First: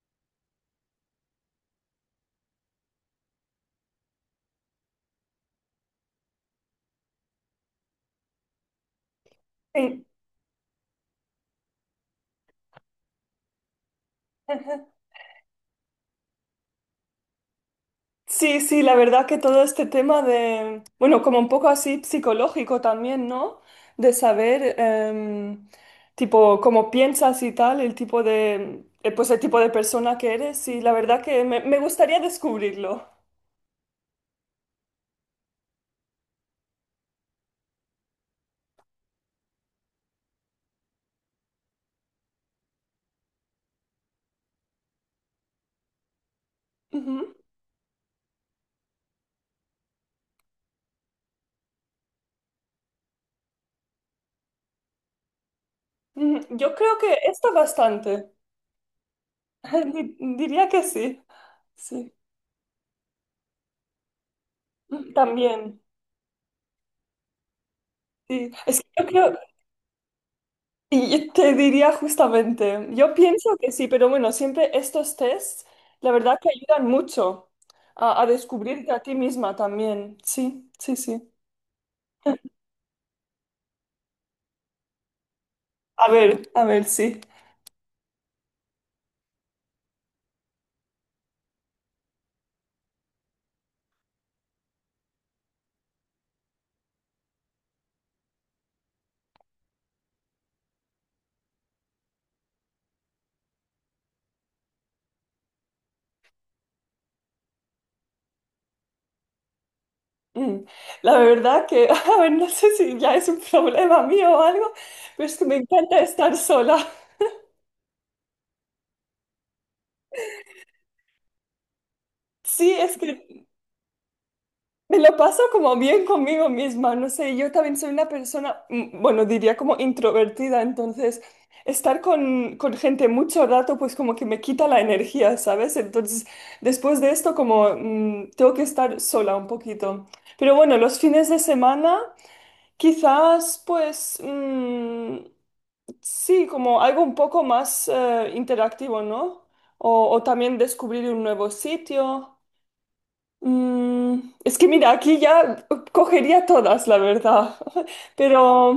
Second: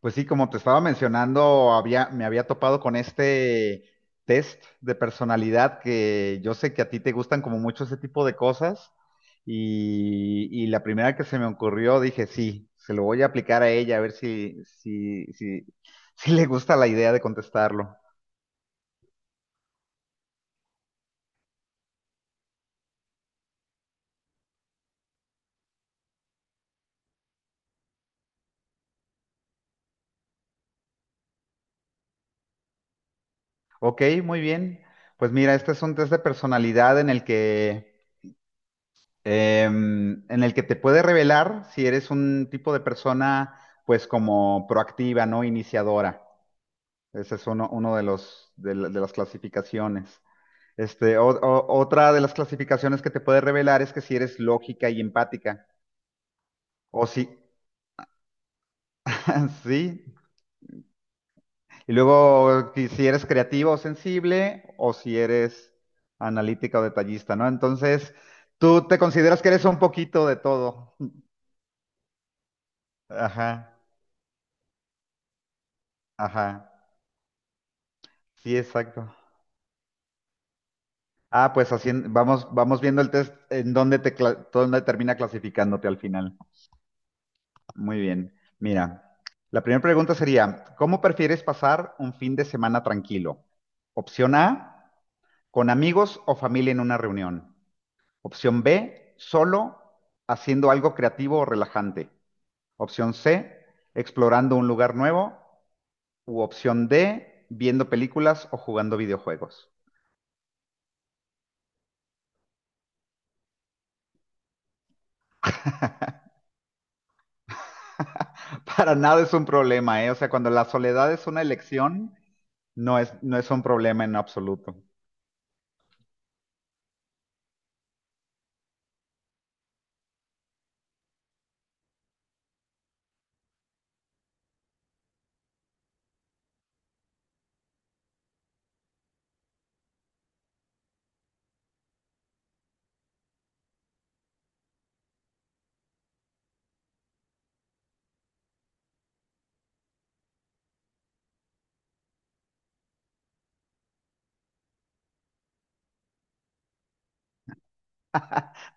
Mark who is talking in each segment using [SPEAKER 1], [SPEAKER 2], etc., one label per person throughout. [SPEAKER 1] Pues sí, como te estaba mencionando, me había topado con este test de personalidad que yo sé que a ti te gustan como mucho ese tipo de cosas
[SPEAKER 2] Sí,
[SPEAKER 1] y la primera que se me ocurrió dije, sí, se lo voy a aplicar a ella a ver
[SPEAKER 2] ajá.
[SPEAKER 1] si le gusta la idea de contestarlo.
[SPEAKER 2] Sí, sí, la verdad que todo este tema de, bueno, como un poco así psicológico también, ¿no? De saber, tipo, cómo piensas y tal, el tipo de, pues el tipo de persona que eres, y la verdad que me gustaría descubrirlo.
[SPEAKER 1] Ok, muy bien. Pues mira, este es un test de personalidad en el que, en el que te puede revelar si eres un tipo de persona pues como proactiva, ¿no? Iniciadora.
[SPEAKER 2] Ujú,
[SPEAKER 1] Ese es uno de los, de, la- de las clasificaciones. Este, otra de las clasificaciones que te puede revelar es que si eres lógica y empática,
[SPEAKER 2] ujú. Yo creo
[SPEAKER 1] o
[SPEAKER 2] que
[SPEAKER 1] si,
[SPEAKER 2] está bastante,
[SPEAKER 1] sí,
[SPEAKER 2] Diría que sí,
[SPEAKER 1] y
[SPEAKER 2] sí,
[SPEAKER 1] luego que si eres creativa o sensible, o si eres
[SPEAKER 2] también,
[SPEAKER 1] analítica o detallista, ¿no? Entonces,
[SPEAKER 2] sí. Es que
[SPEAKER 1] tú te
[SPEAKER 2] yo creo,
[SPEAKER 1] consideras que eres un poquito de todo.
[SPEAKER 2] y te diría justamente, yo
[SPEAKER 1] Ajá,
[SPEAKER 2] pienso que sí, pero bueno, siempre estos tests, la verdad
[SPEAKER 1] ajá,
[SPEAKER 2] que ayudan mucho a
[SPEAKER 1] sí,
[SPEAKER 2] descubrirte a
[SPEAKER 1] exacto.
[SPEAKER 2] ti misma también. Sí, sí, sí.
[SPEAKER 1] Ah, pues así vamos viendo el test en dónde dónde termina clasificándote al final.
[SPEAKER 2] A ver, sí.
[SPEAKER 1] Muy bien. Mira, la primera pregunta sería, ¿cómo prefieres pasar un fin de semana tranquilo? Opción A, con amigos o familia en una reunión. Opción B, solo haciendo algo creativo o relajante. Opción C, explorando un lugar nuevo. U opción D, viendo películas o jugando videojuegos.
[SPEAKER 2] Mm. La verdad que, a ver, no sé si ya es un problema mío o algo, pero es que me encanta estar sola.
[SPEAKER 1] Para nada es un problema, ¿eh? O sea, cuando la soledad es una elección,
[SPEAKER 2] Sí, es
[SPEAKER 1] no es, no
[SPEAKER 2] que
[SPEAKER 1] es un problema en absoluto.
[SPEAKER 2] me lo paso como bien conmigo misma, no sé, yo también soy una persona, bueno, diría como introvertida, entonces estar con gente mucho rato pues como que me quita la energía, ¿sabes? Entonces después de esto como tengo que estar sola un poquito. Pero bueno, los fines de semana quizás pues sí, como algo un poco más interactivo, ¿no? O también descubrir un nuevo sitio. Mm, es que mira, aquí ya cogería todas, la verdad.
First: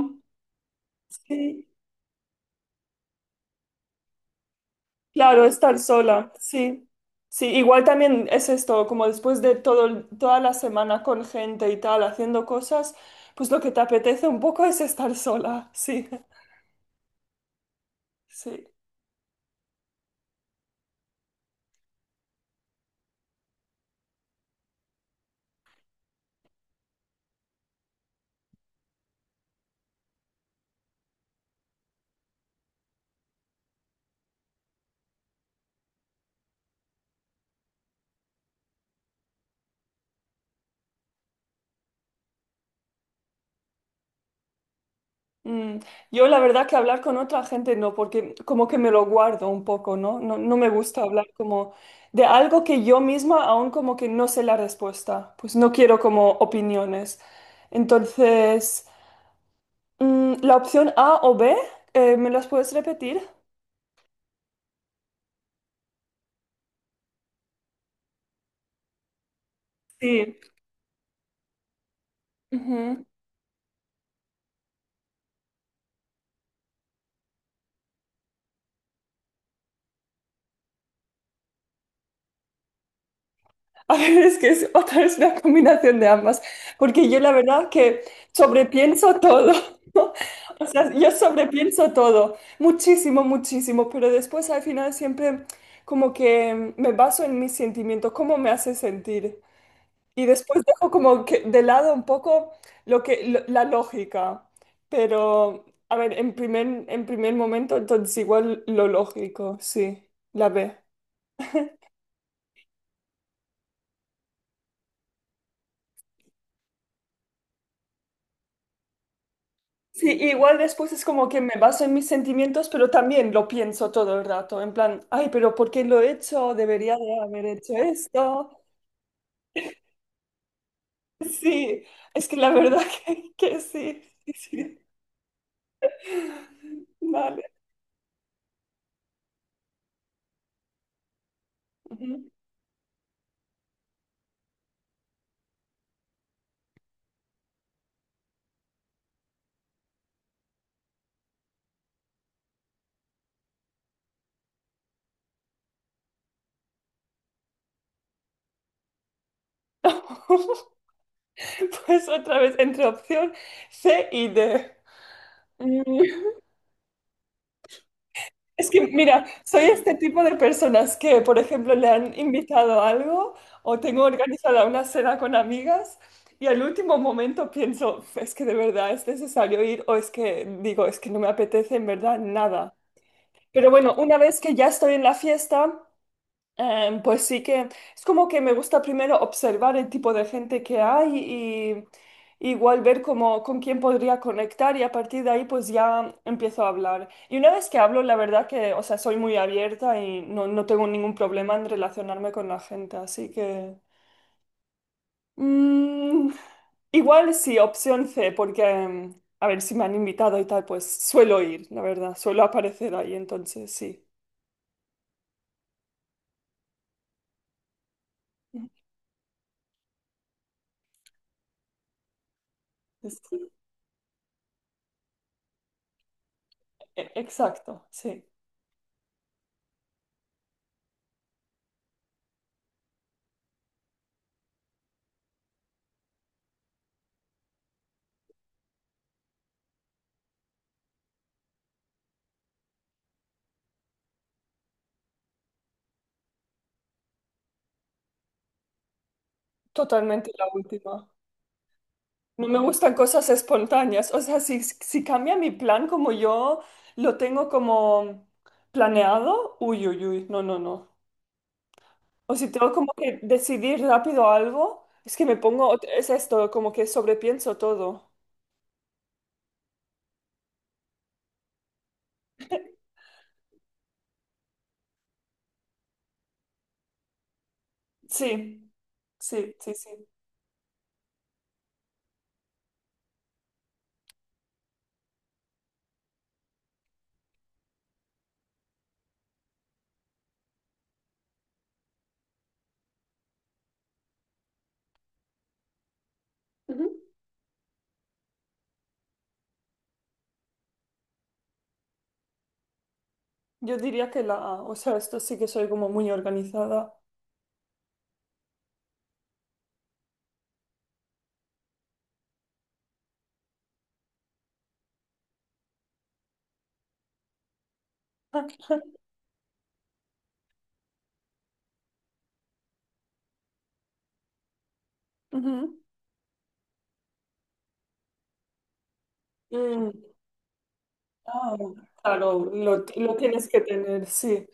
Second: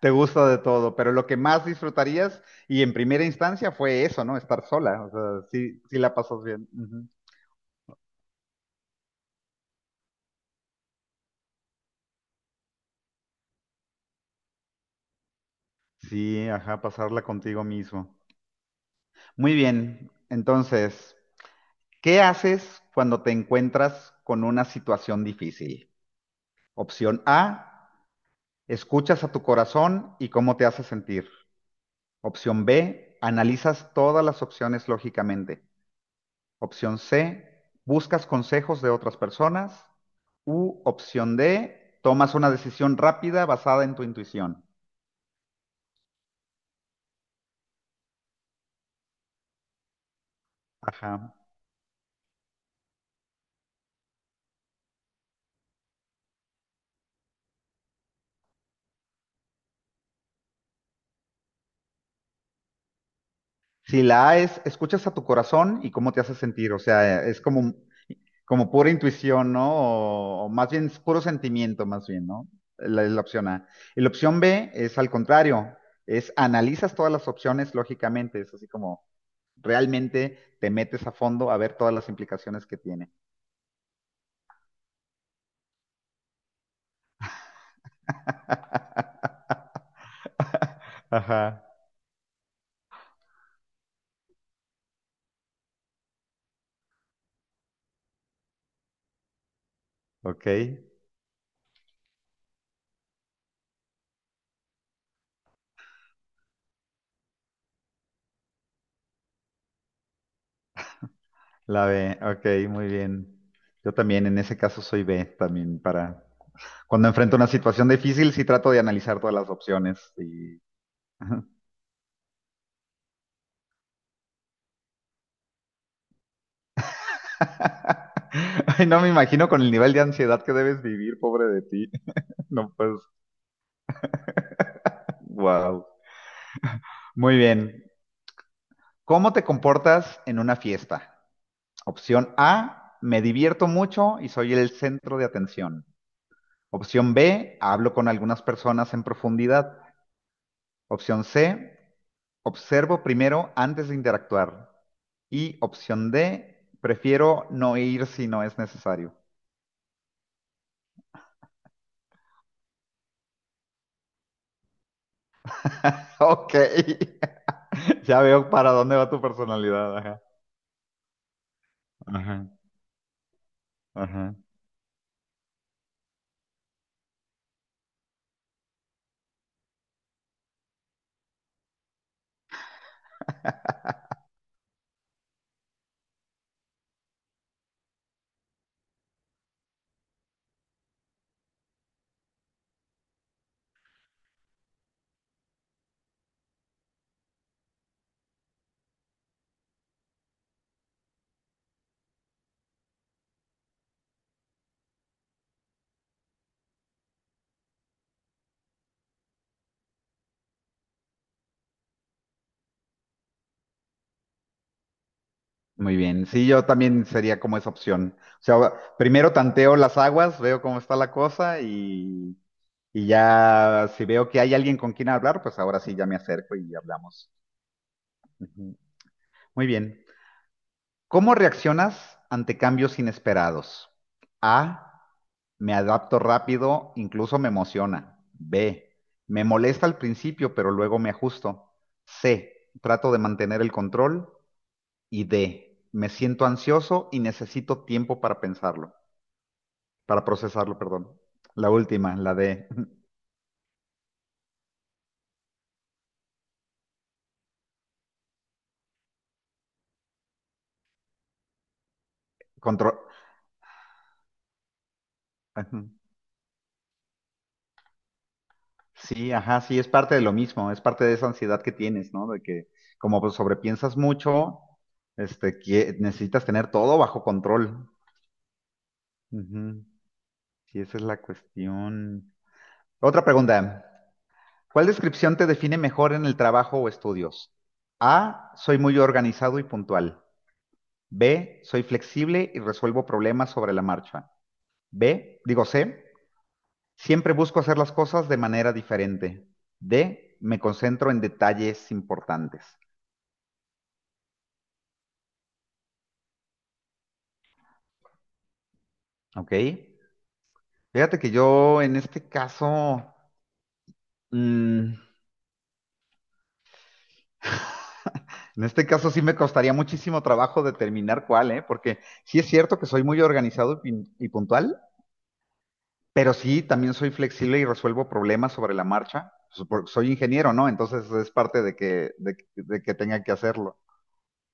[SPEAKER 1] Te gusta de todo, pero lo que más
[SPEAKER 2] sí,
[SPEAKER 1] disfrutarías y en primera instancia fue eso, ¿no? Estar sola, o
[SPEAKER 2] claro,
[SPEAKER 1] sea,
[SPEAKER 2] estar
[SPEAKER 1] sí, sí la
[SPEAKER 2] sola,
[SPEAKER 1] pasas bien.
[SPEAKER 2] sí.
[SPEAKER 1] Ujú.
[SPEAKER 2] Sí, igual también es esto, como después de todo, toda la semana con gente y tal, haciendo cosas, pues lo que te apetece un poco es estar sola, sí,
[SPEAKER 1] Sí, ajá, pasarla contigo mismo.
[SPEAKER 2] sí.
[SPEAKER 1] Muy bien, entonces, ¿qué haces cuando te encuentras con una situación difícil? Opción A, escuchas a tu corazón y cómo te hace sentir. Opción B, analizas todas las opciones lógicamente. Opción C, buscas consejos de otras personas. U, opción D, tomas una decisión rápida basada en tu intuición.
[SPEAKER 2] Mm, yo la verdad que hablar con otra gente no, porque como que me lo guardo un poco, ¿no? No, no me gusta hablar
[SPEAKER 1] Ajá.
[SPEAKER 2] como de algo que yo misma aún como que no sé la respuesta, pues no quiero como opiniones. Entonces, mm, la opción A o B, ¿me las puedes repetir?
[SPEAKER 1] Si la A es, escuchas a tu corazón y cómo te hace sentir. O sea, es como pura intuición, ¿no?
[SPEAKER 2] Sí.
[SPEAKER 1] O más bien es puro sentimiento, más bien, ¿no? La opción A. Y la opción B es al contrario, es analizas todas las opciones lógicamente, es así como realmente te metes a fondo a ver todas las implicaciones que tiene.
[SPEAKER 2] A ver, es que es otra vez una combinación de ambas, porque yo la verdad que sobrepienso todo. ¿No? O sea, yo
[SPEAKER 1] Ajá,
[SPEAKER 2] sobrepienso todo, muchísimo, muchísimo, pero después al final siempre como que me baso en mis sentimientos, cómo me hace sentir. Y
[SPEAKER 1] ok.
[SPEAKER 2] después dejo como que de lado un poco lo que, la lógica. Pero, a ver, en primer momento, entonces igual lo lógico, sí, la B.
[SPEAKER 1] La B, ok, muy bien. Yo también en ese caso soy B, también para... Cuando enfrento una situación difícil, sí trato de analizar todas las
[SPEAKER 2] Sí,
[SPEAKER 1] opciones
[SPEAKER 2] igual
[SPEAKER 1] y...
[SPEAKER 2] después es como que me baso en mis sentimientos, pero también lo pienso todo el rato, en plan, ay, pero ¿por qué lo he hecho? Debería de haber hecho esto.
[SPEAKER 1] Ay, no me imagino con el nivel de ansiedad que debes vivir, pobre de
[SPEAKER 2] Sí,
[SPEAKER 1] ti.
[SPEAKER 2] es que la
[SPEAKER 1] No,
[SPEAKER 2] verdad
[SPEAKER 1] pues,
[SPEAKER 2] que sí, sí, sí.
[SPEAKER 1] wow. Muy
[SPEAKER 2] Vale.
[SPEAKER 1] bien. ¿Cómo te comportas en una fiesta?
[SPEAKER 2] Ujú.
[SPEAKER 1] Opción A, me divierto mucho y soy el centro de atención. Opción B, hablo con algunas personas en profundidad. Opción C, observo primero antes de interactuar. Y opción D, prefiero no ir si no es necesario.
[SPEAKER 2] Pues otra vez entre opción C y D.
[SPEAKER 1] Ok, ya veo
[SPEAKER 2] Es
[SPEAKER 1] para
[SPEAKER 2] que,
[SPEAKER 1] dónde va tu
[SPEAKER 2] mira, soy este
[SPEAKER 1] personalidad. Ajá.
[SPEAKER 2] tipo de personas que, por ejemplo, le han
[SPEAKER 1] Ajá,
[SPEAKER 2] invitado a algo o tengo
[SPEAKER 1] ajá.
[SPEAKER 2] organizada una cena con amigas y al último momento pienso, es que de verdad es necesario ir o es que digo, es que no me apetece en verdad nada. Pero bueno, una vez que ya estoy en la fiesta... pues sí que es como que me gusta primero observar el tipo de gente que hay y igual ver cómo, con quién podría conectar y a partir de ahí pues ya empiezo a hablar. Y una vez que hablo, la verdad que, o sea, soy muy abierta y no, no tengo ningún problema en relacionarme con la gente, así que... mm, igual sí, opción C, porque a ver si me han invitado y tal, pues suelo ir, la verdad, suelo aparecer ahí, entonces sí.
[SPEAKER 1] Muy bien, sí, yo también sería como esa opción. O sea, primero tanteo las aguas, veo cómo está la cosa y,
[SPEAKER 2] Es-
[SPEAKER 1] ya si veo que hay alguien con quien hablar, pues ahora sí ya me acerco y hablamos.
[SPEAKER 2] Exacto, sí.
[SPEAKER 1] Ujú. Muy bien. ¿Cómo reaccionas ante cambios inesperados? A. Me adapto rápido, incluso me emociona. B. Me molesta al principio, pero luego me ajusto. C. Trato de mantener el control. Y D. Me siento ansioso y necesito tiempo para pensarlo, para
[SPEAKER 2] Totalmente la
[SPEAKER 1] procesarlo,
[SPEAKER 2] última.
[SPEAKER 1] perdón. La última, la
[SPEAKER 2] No me
[SPEAKER 1] de
[SPEAKER 2] gustan cosas espontáneas. O sea, si cambia mi plan como yo lo tengo como planeado, uy, uy, uy, no, no, no. O si tengo como
[SPEAKER 1] control.
[SPEAKER 2] que decidir rápido algo, es que me pongo, es esto, como que sobrepienso todo.
[SPEAKER 1] Sí, ajá, sí, es parte de lo mismo, es parte de esa ansiedad que tienes, ¿no? De que como pues, sobrepiensas mucho, este, que necesitas tener todo bajo control.
[SPEAKER 2] Sí, sí, sí,
[SPEAKER 1] Ujú.
[SPEAKER 2] sí.
[SPEAKER 1] Sí, esa es la cuestión. Otra pregunta. ¿Cuál descripción te define mejor en el trabajo o estudios? A, soy muy organizado y puntual. B, soy flexible y resuelvo problemas sobre la marcha. B, digo C,
[SPEAKER 2] Ujú.
[SPEAKER 1] siempre busco hacer las cosas de manera diferente. D, me concentro en detalles importantes.
[SPEAKER 2] Yo diría que la A, o sea, esto sí que soy como muy organizada.
[SPEAKER 1] Ok. Fíjate que yo en este caso, mm, en este caso sí me costaría muchísimo trabajo determinar cuál, ¿eh? Porque sí es cierto que soy muy organizado y, y puntual, pero sí también soy flexible y resuelvo problemas sobre la marcha. Pues,
[SPEAKER 2] Ujú.
[SPEAKER 1] Soy ingeniero, ¿no? Entonces es
[SPEAKER 2] Ah,
[SPEAKER 1] parte de que, de,
[SPEAKER 2] claro,
[SPEAKER 1] que de que
[SPEAKER 2] lo
[SPEAKER 1] tenga que
[SPEAKER 2] tienes que
[SPEAKER 1] hacerlo.
[SPEAKER 2] tener, sí.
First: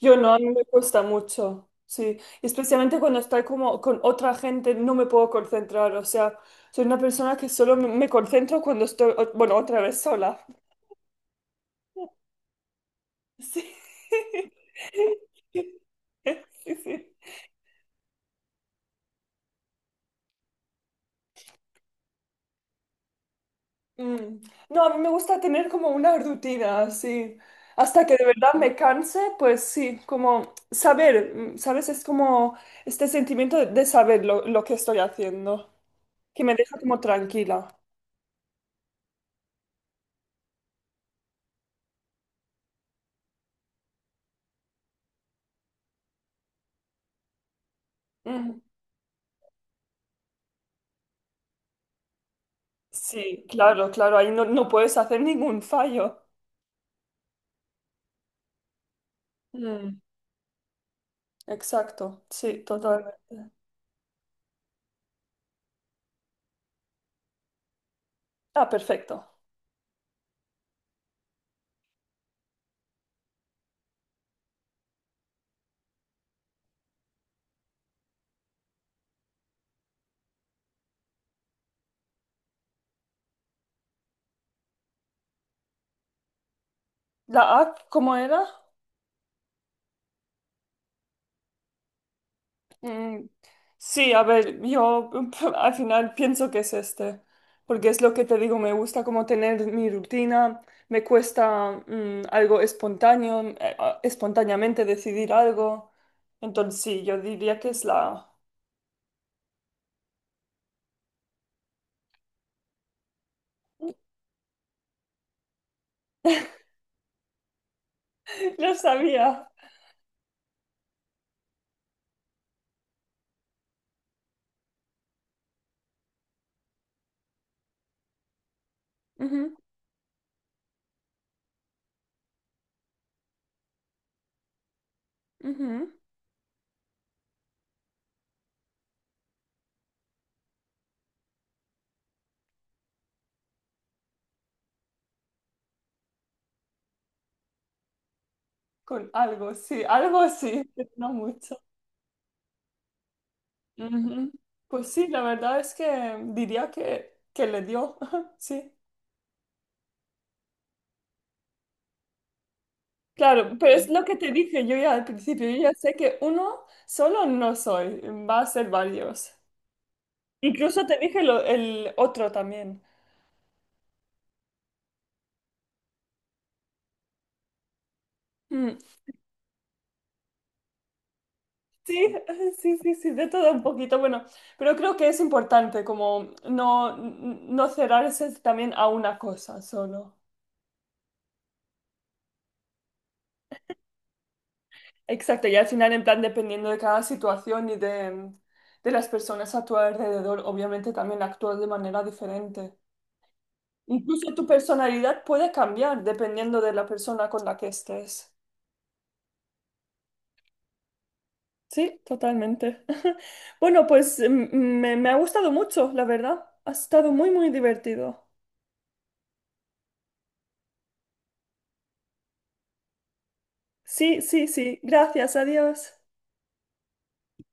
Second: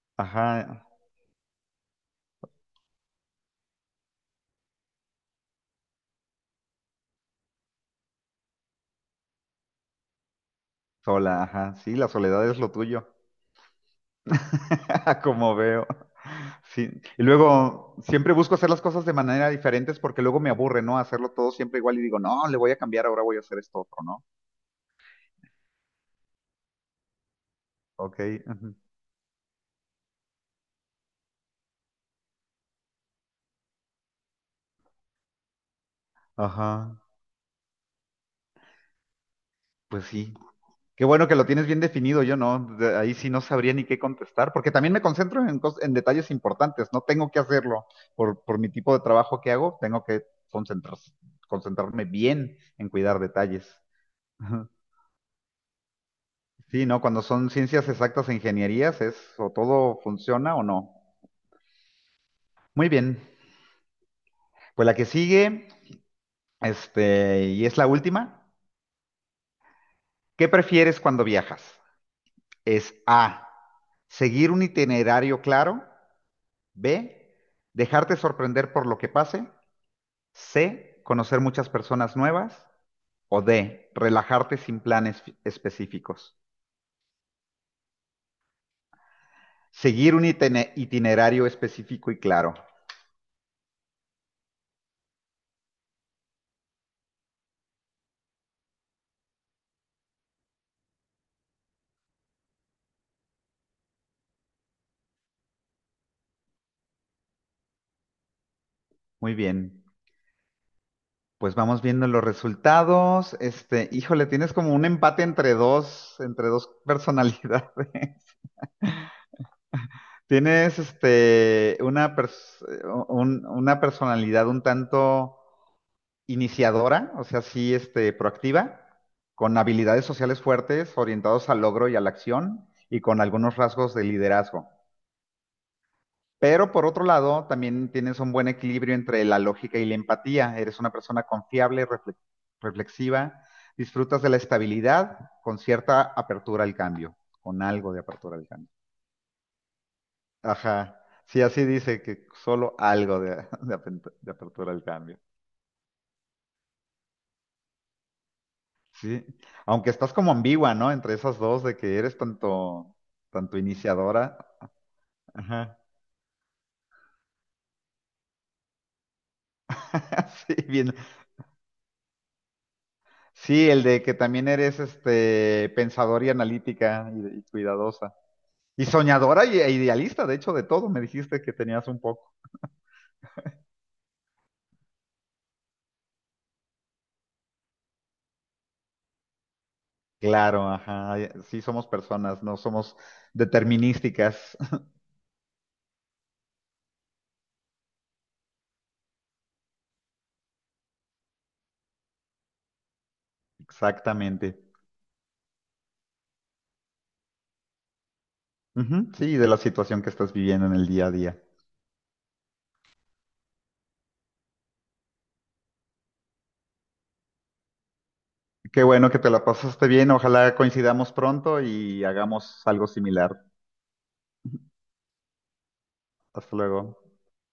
[SPEAKER 2] Yo no, a mí me
[SPEAKER 1] Ajá,
[SPEAKER 2] cuesta mucho, sí. Especialmente cuando estoy como con otra gente, no me puedo concentrar. O sea, soy una persona que solo me concentro cuando estoy, bueno, otra vez sola.
[SPEAKER 1] sola, ajá. Sí, la soledad es lo tuyo,
[SPEAKER 2] Sí.
[SPEAKER 1] como veo.
[SPEAKER 2] Sí,
[SPEAKER 1] Sí,
[SPEAKER 2] sí.
[SPEAKER 1] y luego siempre busco hacer las cosas de manera diferentes porque luego me aburre, ¿no? Hacerlo todo siempre igual y digo, no, le voy a cambiar, ahora voy a hacer esto otro, ¿no?
[SPEAKER 2] Mm. No, a mí me gusta tener como una rutina, así hasta
[SPEAKER 1] Ok,
[SPEAKER 2] que de verdad
[SPEAKER 1] ujú.
[SPEAKER 2] me canse, pues sí, como saber, mm, ¿sabes? Es como este sentimiento de saber lo que estoy haciendo. Que me deja
[SPEAKER 1] Ajá,
[SPEAKER 2] como tranquila.
[SPEAKER 1] pues sí. Qué bueno que lo tienes bien definido, yo no, ahí sí no sabría ni qué contestar, porque también me concentro en detalles importantes, no tengo que hacerlo por
[SPEAKER 2] Mm,
[SPEAKER 1] mi tipo de trabajo que hago, tengo que concentrar- concentrarme bien en cuidar
[SPEAKER 2] sí,
[SPEAKER 1] detalles.
[SPEAKER 2] claro, claro, ahí no, no
[SPEAKER 1] Ujú.
[SPEAKER 2] puedes hacer ningún fallo.
[SPEAKER 1] Sí, ¿no? Cuando son ciencias exactas e ingenierías es o
[SPEAKER 2] Mm,
[SPEAKER 1] todo funciona o no.
[SPEAKER 2] exacto, sí,
[SPEAKER 1] Muy bien.
[SPEAKER 2] totalmente.
[SPEAKER 1] Pues la que sigue, este, y es la última.
[SPEAKER 2] Ah, perfecto.
[SPEAKER 1] ¿Qué prefieres cuando viajas? Es A, seguir un itinerario claro. B, dejarte sorprender por lo que pase. C, conocer muchas personas nuevas. O D, relajarte sin planes específicos.
[SPEAKER 2] ¿La A cómo era?
[SPEAKER 1] Seguir un itinerario específico y claro.
[SPEAKER 2] Mm, sí, a ver, yo al final pienso que es este, porque es lo que te digo, me gusta como tener mi rutina, me cuesta mm, algo espontáneo, espontáneamente decidir algo. Entonces sí, yo diría que es la A.
[SPEAKER 1] Muy bien. Pues vamos viendo los resultados. Este, híjole, tienes como un empate entre dos personalidades.
[SPEAKER 2] Lo sabía.
[SPEAKER 1] Tienes este una personalidad un tanto iniciadora, o sea, sí, este, proactiva,
[SPEAKER 2] Ujú,
[SPEAKER 1] con habilidades sociales fuertes, orientados al logro y a la acción, y con algunos rasgos de liderazgo.
[SPEAKER 2] ujú.
[SPEAKER 1] Pero por otro lado, también tienes un buen equilibrio entre la lógica y la empatía. Eres una persona confiable, reflexiva, disfrutas de la estabilidad con cierta apertura al cambio, con algo de apertura al cambio.
[SPEAKER 2] Con algo, sí, algo así, pero
[SPEAKER 1] Ajá.
[SPEAKER 2] no
[SPEAKER 1] Sí,
[SPEAKER 2] mucho.
[SPEAKER 1] así dice que solo algo de,
[SPEAKER 2] Ujú.
[SPEAKER 1] de apertura al
[SPEAKER 2] Pues sí,
[SPEAKER 1] cambio.
[SPEAKER 2] la verdad es que diría que le dio, sí.
[SPEAKER 1] Sí. Aunque estás como ambigua, ¿no? Entre esas dos de que eres tanto,
[SPEAKER 2] Claro,
[SPEAKER 1] tanto
[SPEAKER 2] pero es lo que te
[SPEAKER 1] iniciadora.
[SPEAKER 2] dije yo ya al principio, yo ya
[SPEAKER 1] Ajá.
[SPEAKER 2] sé que uno solo no soy, va a ser varios.
[SPEAKER 1] Sí,
[SPEAKER 2] Incluso
[SPEAKER 1] bien.
[SPEAKER 2] te dije el otro también.
[SPEAKER 1] Sí, el de que también eres este pensadora y, analítica y cuidadosa.
[SPEAKER 2] Mm,
[SPEAKER 1] Y soñadora e idealista, de hecho, de todo me dijiste que tenías un
[SPEAKER 2] sí,
[SPEAKER 1] poco.
[SPEAKER 2] sí, sí, sí, de todo un poquito, bueno, pero creo que es importante como no, no cerrarse también a una cosa solo.
[SPEAKER 1] Claro, ajá. Sí, somos personas, no somos determinísticas.
[SPEAKER 2] Exacto, y al final, en plan, dependiendo de cada situación y de las personas a tu alrededor, obviamente también actúas de manera diferente. Incluso tu
[SPEAKER 1] Exactamente.
[SPEAKER 2] personalidad puede cambiar dependiendo de la persona con la que estés.
[SPEAKER 1] Ujú, sí, de la situación que estás viviendo en el día a día.
[SPEAKER 2] Sí, totalmente. Bueno, pues me ha gustado mucho, la verdad. Ha estado muy, muy divertido.
[SPEAKER 1] Qué bueno que te la pasaste bien. Ojalá coincidamos pronto y hagamos algo similar.
[SPEAKER 2] Sí, sí, sí. Gracias, adiós.
[SPEAKER 1] Hasta luego.